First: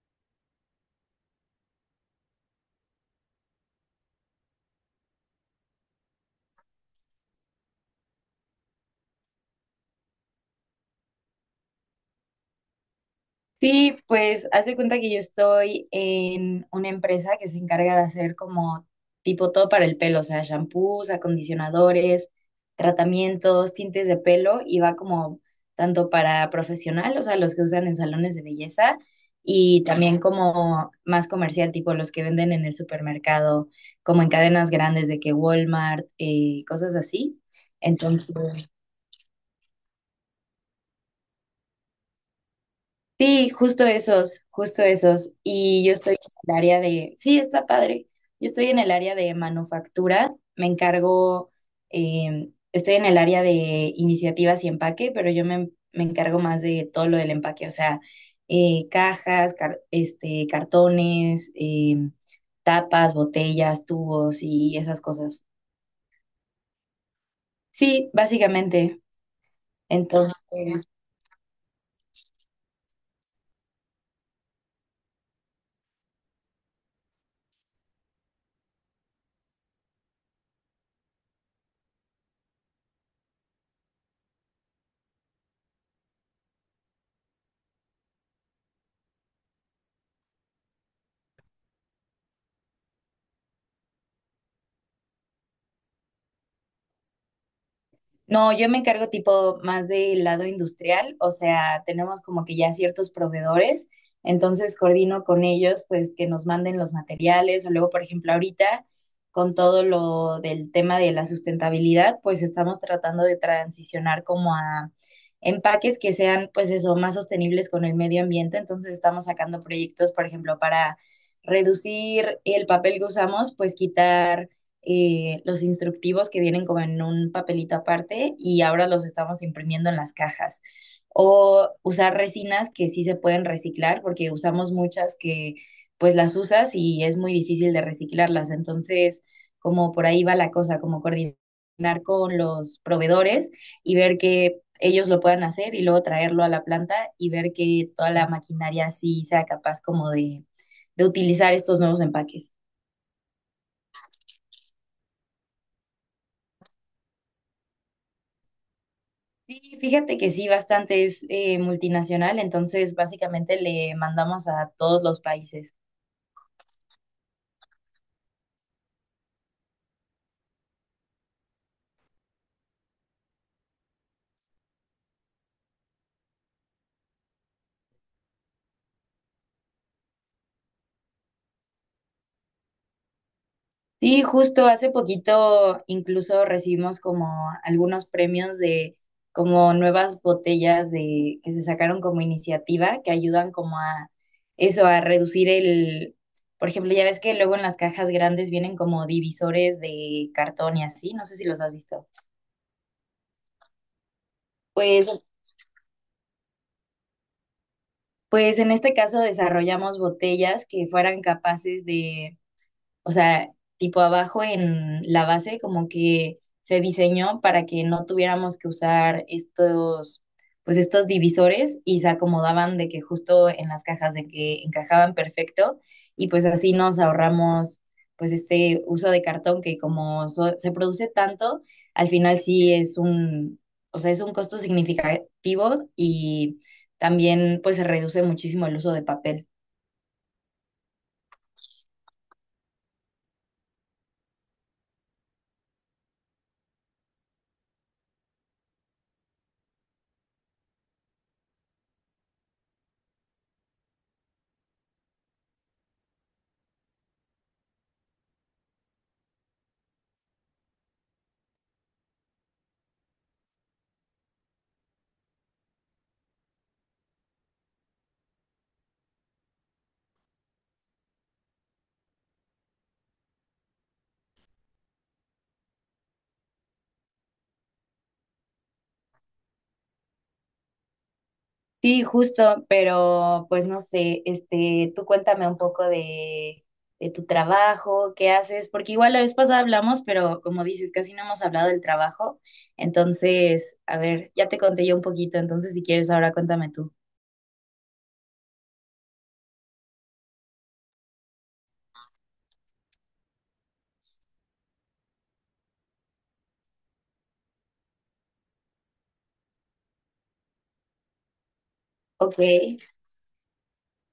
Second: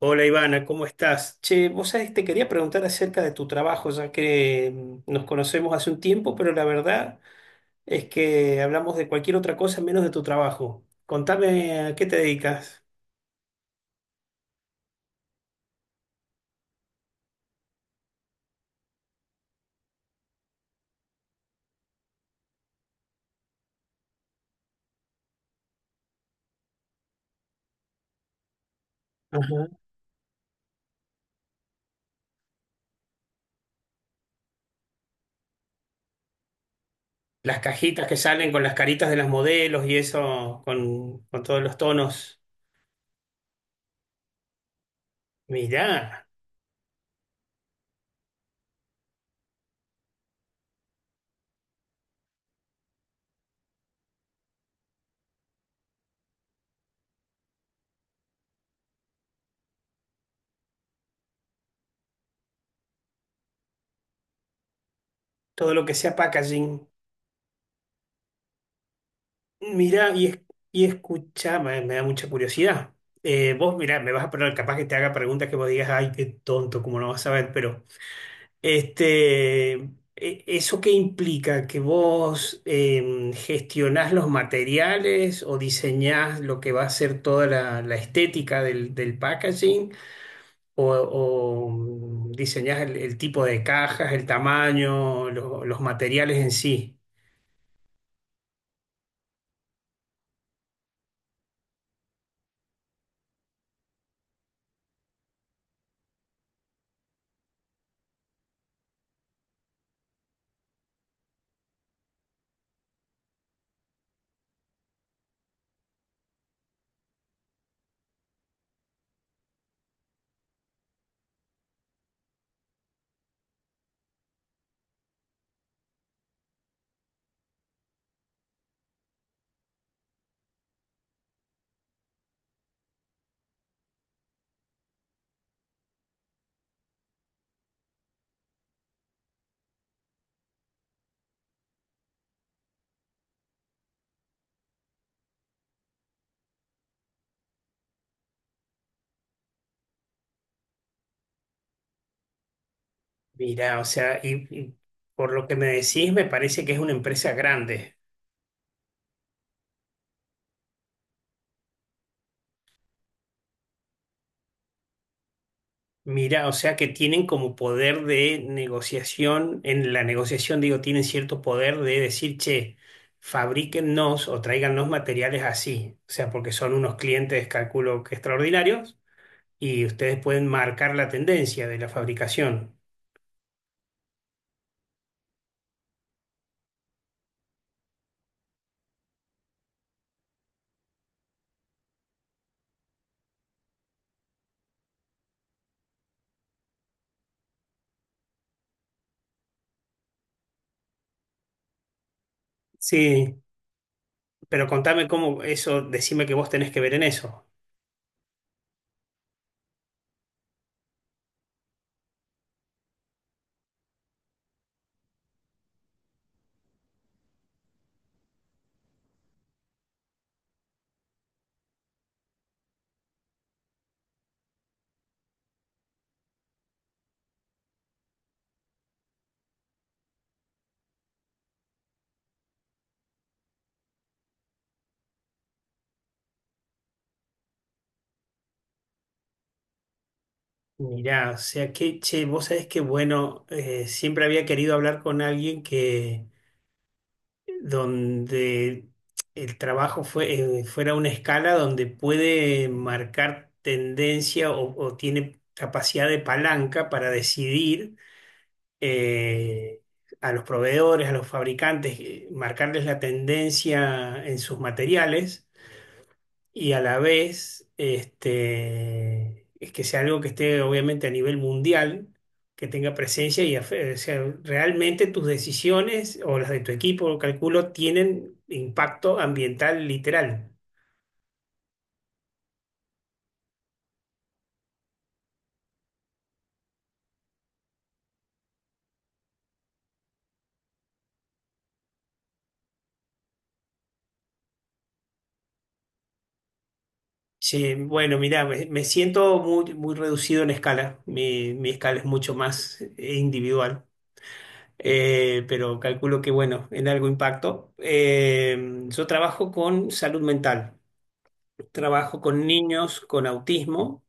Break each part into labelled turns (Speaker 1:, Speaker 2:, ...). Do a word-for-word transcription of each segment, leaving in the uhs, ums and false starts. Speaker 1: Hola Ivana, ¿cómo estás? Che, vos sabés, te quería preguntar acerca de tu trabajo, ya que mm, nos conocemos hace un tiempo, pero la verdad es que hablamos de cualquier otra cosa menos de tu trabajo. Contame a qué te dedicas.
Speaker 2: Sí, pues hace cuenta que yo estoy en una empresa que se encarga de hacer como tipo todo para el pelo, o sea, shampoos, acondicionadores, tratamientos, tintes de pelo y va como tanto para profesional, o sea, los que usan en salones de belleza
Speaker 1: Ajá.
Speaker 2: y también como más comercial, tipo los que venden en el supermercado, como en cadenas grandes de que Walmart, eh, cosas así.
Speaker 1: Las cajitas que salen con
Speaker 2: Entonces,
Speaker 1: las caritas de las modelos y eso, con, con todos los tonos.
Speaker 2: sí, justo esos, justo esos. Y yo estoy
Speaker 1: Mirá,
Speaker 2: en el área de, sí, está padre. Yo estoy en el área de manufactura, me encargo, eh, estoy en el área de iniciativas y empaque, pero yo me, me encargo más de todo lo del empaque, o sea, eh, cajas, car- este, cartones, eh, tapas, botellas, tubos y esas cosas.
Speaker 1: todo lo que sea packaging.
Speaker 2: Sí, básicamente.
Speaker 1: Mirá, y,
Speaker 2: Entonces,
Speaker 1: es- y escuchá, me, me da mucha curiosidad. Eh, vos, mirá, me vas a poner, capaz que te haga preguntas que vos digas, ay, qué tonto, cómo no vas a ver, pero... Este, e- ¿Eso qué implica? ¿Que vos em, gestionás los materiales o diseñás lo que va a ser toda la, la estética del, del packaging? ¿O, o, mm, Diseñás el, el tipo de cajas, el tamaño, lo- los materiales en sí?
Speaker 2: no, yo me encargo tipo más del lado industrial, o sea, tenemos como que ya ciertos proveedores, entonces coordino con ellos pues que nos manden los materiales o luego, por ejemplo, ahorita con todo lo del tema de la sustentabilidad, pues estamos tratando de transicionar como a empaques que sean pues eso, más sostenibles con el medio ambiente, entonces estamos sacando proyectos, por ejemplo, para reducir el papel que usamos, pues quitar eh, los instructivos que vienen como en un papelito aparte y ahora los estamos imprimiendo en las cajas. O usar resinas que sí se pueden reciclar porque usamos muchas que pues las usas y es muy difícil de reciclarlas. Entonces, como por ahí va la cosa, como coordinar con los proveedores y ver que ellos lo puedan hacer y luego traerlo a la planta y ver que toda la maquinaria sí sea capaz como de, de utilizar estos nuevos empaques.
Speaker 1: Mira, o sea, y, y por lo que me decís, me parece que es una empresa grande.
Speaker 2: Sí, fíjate que sí, bastante es eh, multinacional, entonces básicamente le mandamos a todos los países.
Speaker 1: Mira, o sea que tienen como poder de negociación, en la negociación digo, tienen cierto poder de decir, che, fabríquennos o tráigannos materiales así, o sea, porque son unos clientes, calculo que extraordinarios, y ustedes pueden marcar la tendencia de la fabricación.
Speaker 2: Sí, justo hace poquito incluso recibimos como algunos premios de como nuevas botellas de que se sacaron como iniciativa que ayudan como a eso, a reducir el, por ejemplo, ya ves que luego en las cajas grandes vienen como divisores de cartón y así, no sé si los has visto.
Speaker 1: Sí, pero contame
Speaker 2: Pues,
Speaker 1: cómo eso, decime que vos tenés que ver en eso.
Speaker 2: pues en este caso desarrollamos botellas que fueran capaces de, o sea, tipo abajo en la base como que se diseñó para que no tuviéramos que usar estos, pues estos divisores y se acomodaban de que justo en las cajas de que encajaban perfecto y pues así nos ahorramos pues este uso de cartón que como so- se produce tanto, al final sí es un, o sea, es un costo significativo y también pues se reduce muchísimo el uso de papel.
Speaker 1: Mirá, o sea que, che, vos sabés que, bueno, eh, siempre había querido hablar con alguien que donde el trabajo fue, eh, fuera una escala donde puede marcar tendencia o, o tiene capacidad de palanca para decidir eh, a los proveedores, a los fabricantes, eh, marcarles la tendencia en sus materiales y a la vez este, es que sea algo que esté obviamente a nivel mundial, que tenga presencia y afe- o sea, realmente tus decisiones o las de tu equipo, calculo, tienen impacto ambiental literal.
Speaker 2: Sí, justo, pero pues no sé, este, tú cuéntame un poco de, de tu trabajo, qué haces, porque igual la vez pasada hablamos, pero como dices, casi no hemos hablado del trabajo. Entonces, a ver, ya te conté yo un poquito, entonces si quieres ahora cuéntame tú.
Speaker 1: Sí, bueno, mira, me, me siento muy, muy reducido en escala, mi, mi escala es mucho más eh, individual. Eh, pero calculo que, bueno, en algo impacto. Eh, yo trabajo con salud mental, trabajo
Speaker 2: Ok.
Speaker 1: con niños con autismo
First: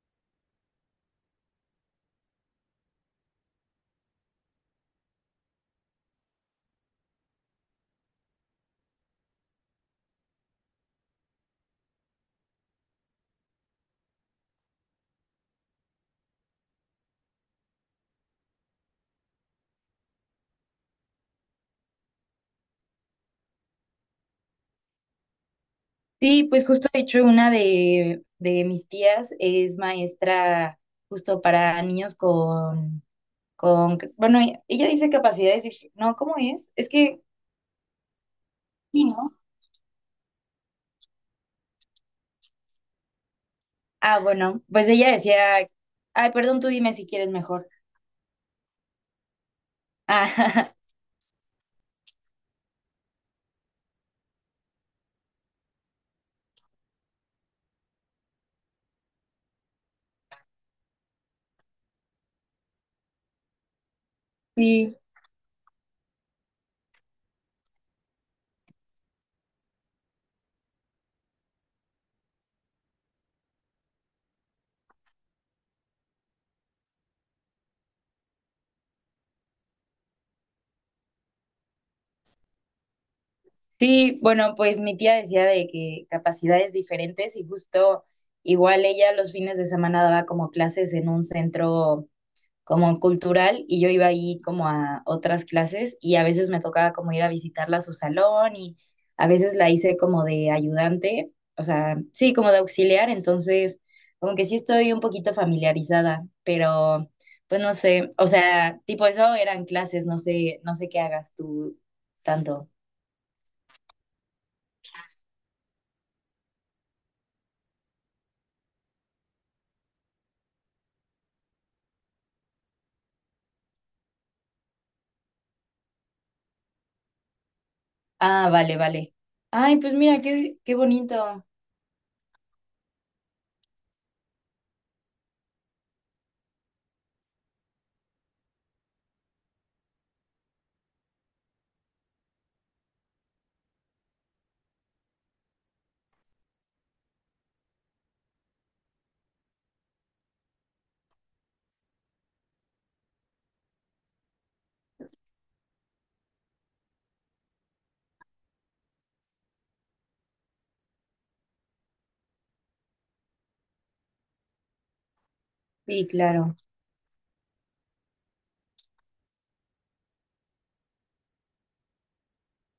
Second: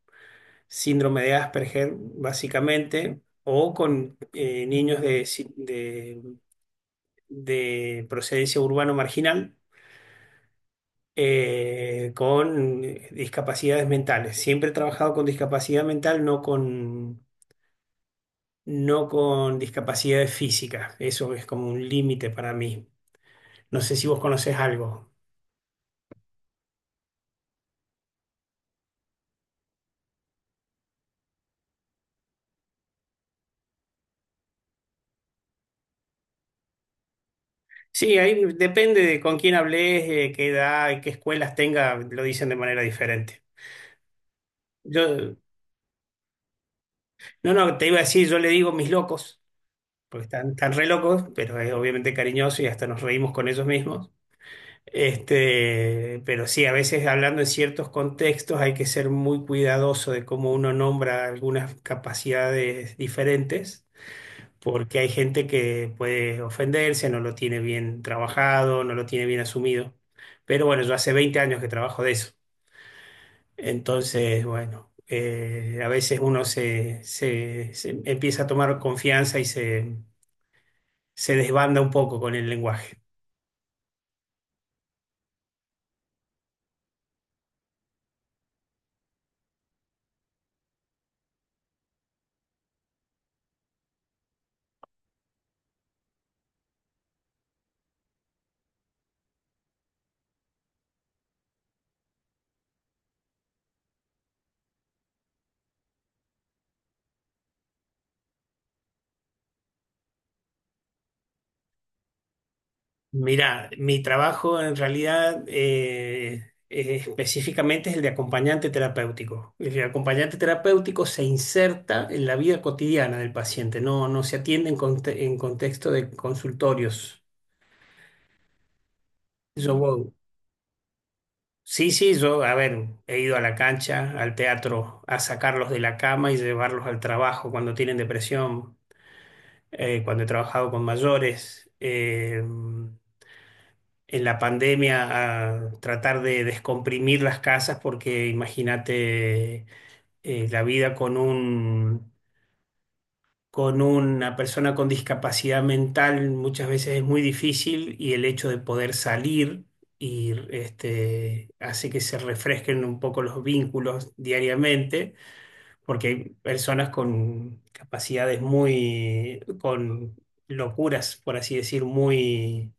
Speaker 1: síndrome de Asperger, básicamente, o con eh, niños de, si- de- de procedencia urbano marginal eh, con discapacidades mentales. Siempre he trabajado con discapacidad mental, no con, no con discapacidades físicas. Eso es como un límite para mí. No sé si vos conocés algo.
Speaker 2: Sí, pues justo de hecho una de, de mis tías es maestra justo para niños con, con, bueno, ella dice capacidades, dif- no, ¿cómo es? Es que,
Speaker 1: Sí, ahí depende
Speaker 2: sí, ¿no?
Speaker 1: de con quién hables, eh, qué edad, y qué escuelas tenga, lo dicen de manera diferente.
Speaker 2: Ah, bueno, pues ella
Speaker 1: Yo,
Speaker 2: decía, ay, perdón, tú dime si quieres
Speaker 1: no,
Speaker 2: mejor.
Speaker 1: no, te iba a decir, yo le digo mis locos, porque están, están
Speaker 2: Ah,
Speaker 1: re locos, pero es obviamente cariñoso y hasta nos reímos con ellos mismos. Este, pero sí, a veces hablando en ciertos contextos hay que ser muy cuidadoso de cómo uno nombra algunas capacidades diferentes, porque hay gente que puede ofenderse, no lo tiene bien trabajado, no lo tiene bien asumido. Pero bueno, yo hace veinte años que trabajo de eso. Entonces, bueno, eh, a veces uno se, se se empieza a tomar confianza y se se desbanda un poco con el lenguaje.
Speaker 2: sí, bueno, pues mi tía decía de que capacidades diferentes y justo igual ella los fines de semana daba como clases en un centro como cultural y yo iba ahí como a otras clases y a veces me tocaba como ir a visitarla a su salón y a veces la hice como de ayudante, o sea, sí, como de auxiliar, entonces como que sí estoy un poquito familiarizada, pero pues no sé, o sea, tipo eso eran clases, no sé, no sé qué hagas tú tanto.
Speaker 1: Mira, mi trabajo en realidad eh, eh, específicamente es el de acompañante terapéutico. El acompañante terapéutico se inserta en la vida cotidiana del paciente, no, no se atiende en, conte- en contexto de consultorios.
Speaker 2: Ah, vale, vale. Ay,
Speaker 1: Yo
Speaker 2: pues
Speaker 1: voy-
Speaker 2: mira, qué, qué bonito.
Speaker 1: Sí, sí, yo, a ver, he ido a la cancha, al teatro, a sacarlos de la cama y llevarlos al trabajo cuando tienen depresión, eh, cuando he trabajado con mayores. Eh, en la pandemia a tratar de descomprimir las casas porque imagínate eh, la vida con un, con una persona con discapacidad mental muchas veces es muy difícil y el hecho de poder salir y este, hace que se refresquen un poco los vínculos diariamente,
Speaker 2: Sí,
Speaker 1: porque hay
Speaker 2: claro.
Speaker 1: personas con capacidades muy, con locuras, por así decir, muy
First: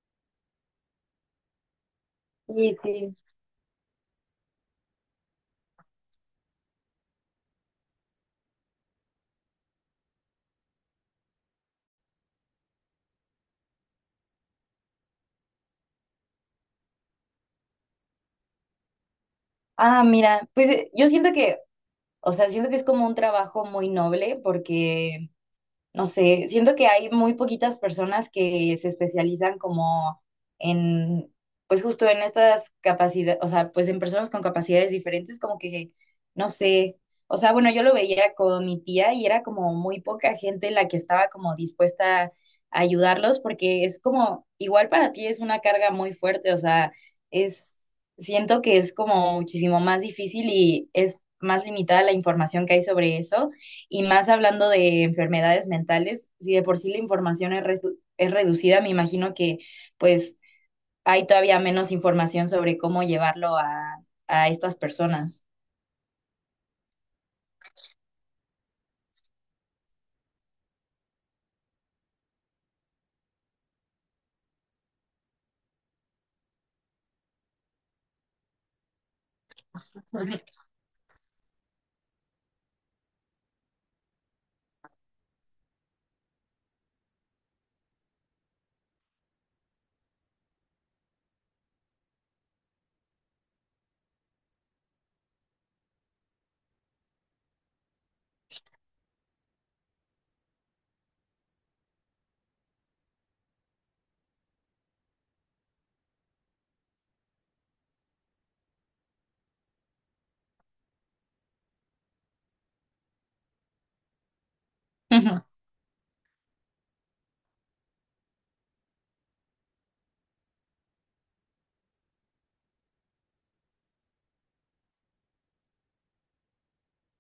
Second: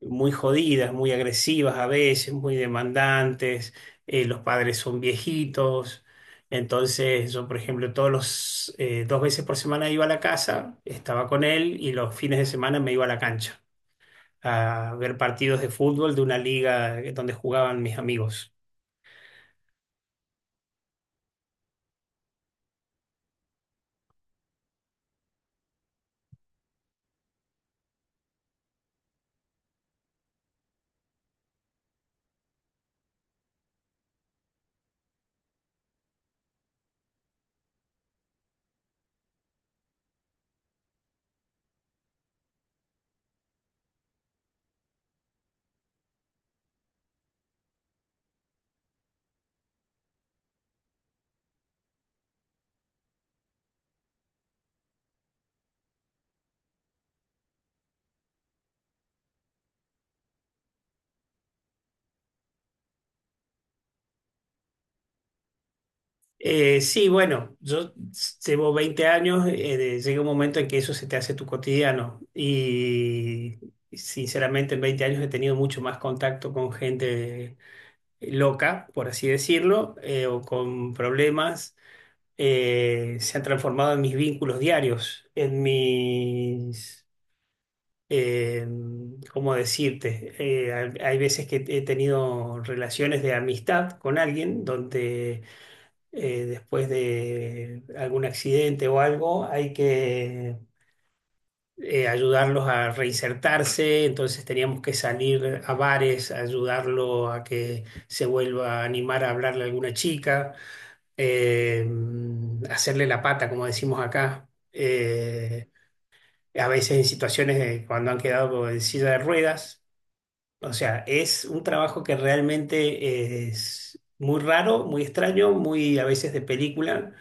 Speaker 1: muy jodidas, muy agresivas a veces, muy
Speaker 2: Sí, sí.
Speaker 1: demandantes, eh, los padres son viejitos. Entonces yo, por ejemplo, todos los eh, dos veces por semana iba a la casa, estaba con él y los fines de semana me iba a la cancha a ver partidos de fútbol de una liga donde jugaban mis amigos.
Speaker 2: Ah, mira, pues eh, yo siento que, o sea, siento que es como un trabajo muy noble porque no sé, siento que hay muy poquitas personas que se especializan como en, pues justo en estas capacidades, o sea, pues en personas con capacidades diferentes, como que, no sé, o sea, bueno, yo lo veía con mi tía y era como muy poca gente la que estaba como dispuesta a ayudarlos, porque es como, igual para ti es una carga muy fuerte, o sea, es, siento que es como muchísimo más difícil y es más limitada la información que hay sobre eso y más hablando de enfermedades mentales, si de por sí la información es, redu es reducida, me imagino que pues hay todavía menos información sobre cómo llevarlo a, a estas personas.
Speaker 1: Eh, sí, bueno, yo llevo veinte años, eh, de- llega un momento en que eso se te hace tu cotidiano y sinceramente en veinte años he tenido mucho más contacto con gente eh, loca, por así decirlo, eh, o con problemas, eh, se han transformado en mis vínculos diarios, en mis, eh, ¿cómo decirte? Eh, hay, hay veces que he tenido relaciones de amistad con alguien donde eh, después de algún accidente o algo hay que... eh, ayudarlos a reinsertarse, entonces teníamos que salir a bares, a ayudarlo a que se vuelva a animar a hablarle a alguna chica, eh, hacerle la pata, como decimos acá, eh, a veces en situaciones de cuando han quedado en silla de ruedas. O sea, es un trabajo que realmente es muy raro, muy extraño, muy a veces de película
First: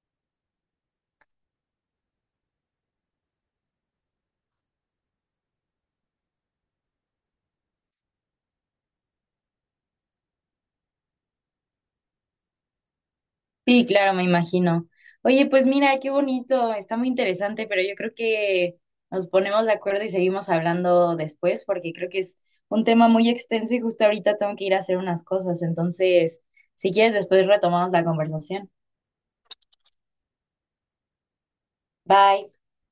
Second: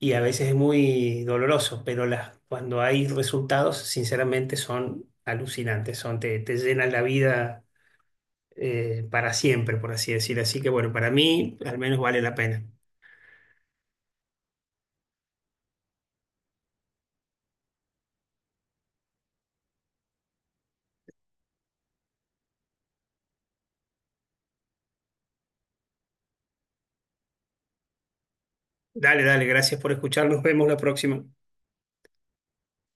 Speaker 1: y a veces es muy doloroso, pero las, cuando hay resultados, sinceramente son alucinantes, son, te, te llenan la vida eh, para siempre, por así decir. Así que bueno, para mí al menos vale la pena.
Speaker 2: Sí, claro, me imagino. Oye, pues mira, qué bonito, está muy interesante, pero yo creo que nos ponemos de acuerdo y seguimos hablando después, porque creo que es un tema muy extenso y justo ahorita tengo que ir a hacer unas cosas. Entonces, si quieres, después retomamos la conversación.
Speaker 1: Dale, dale, gracias por escuchar. Nos vemos la próxima.
Speaker 2: Bye.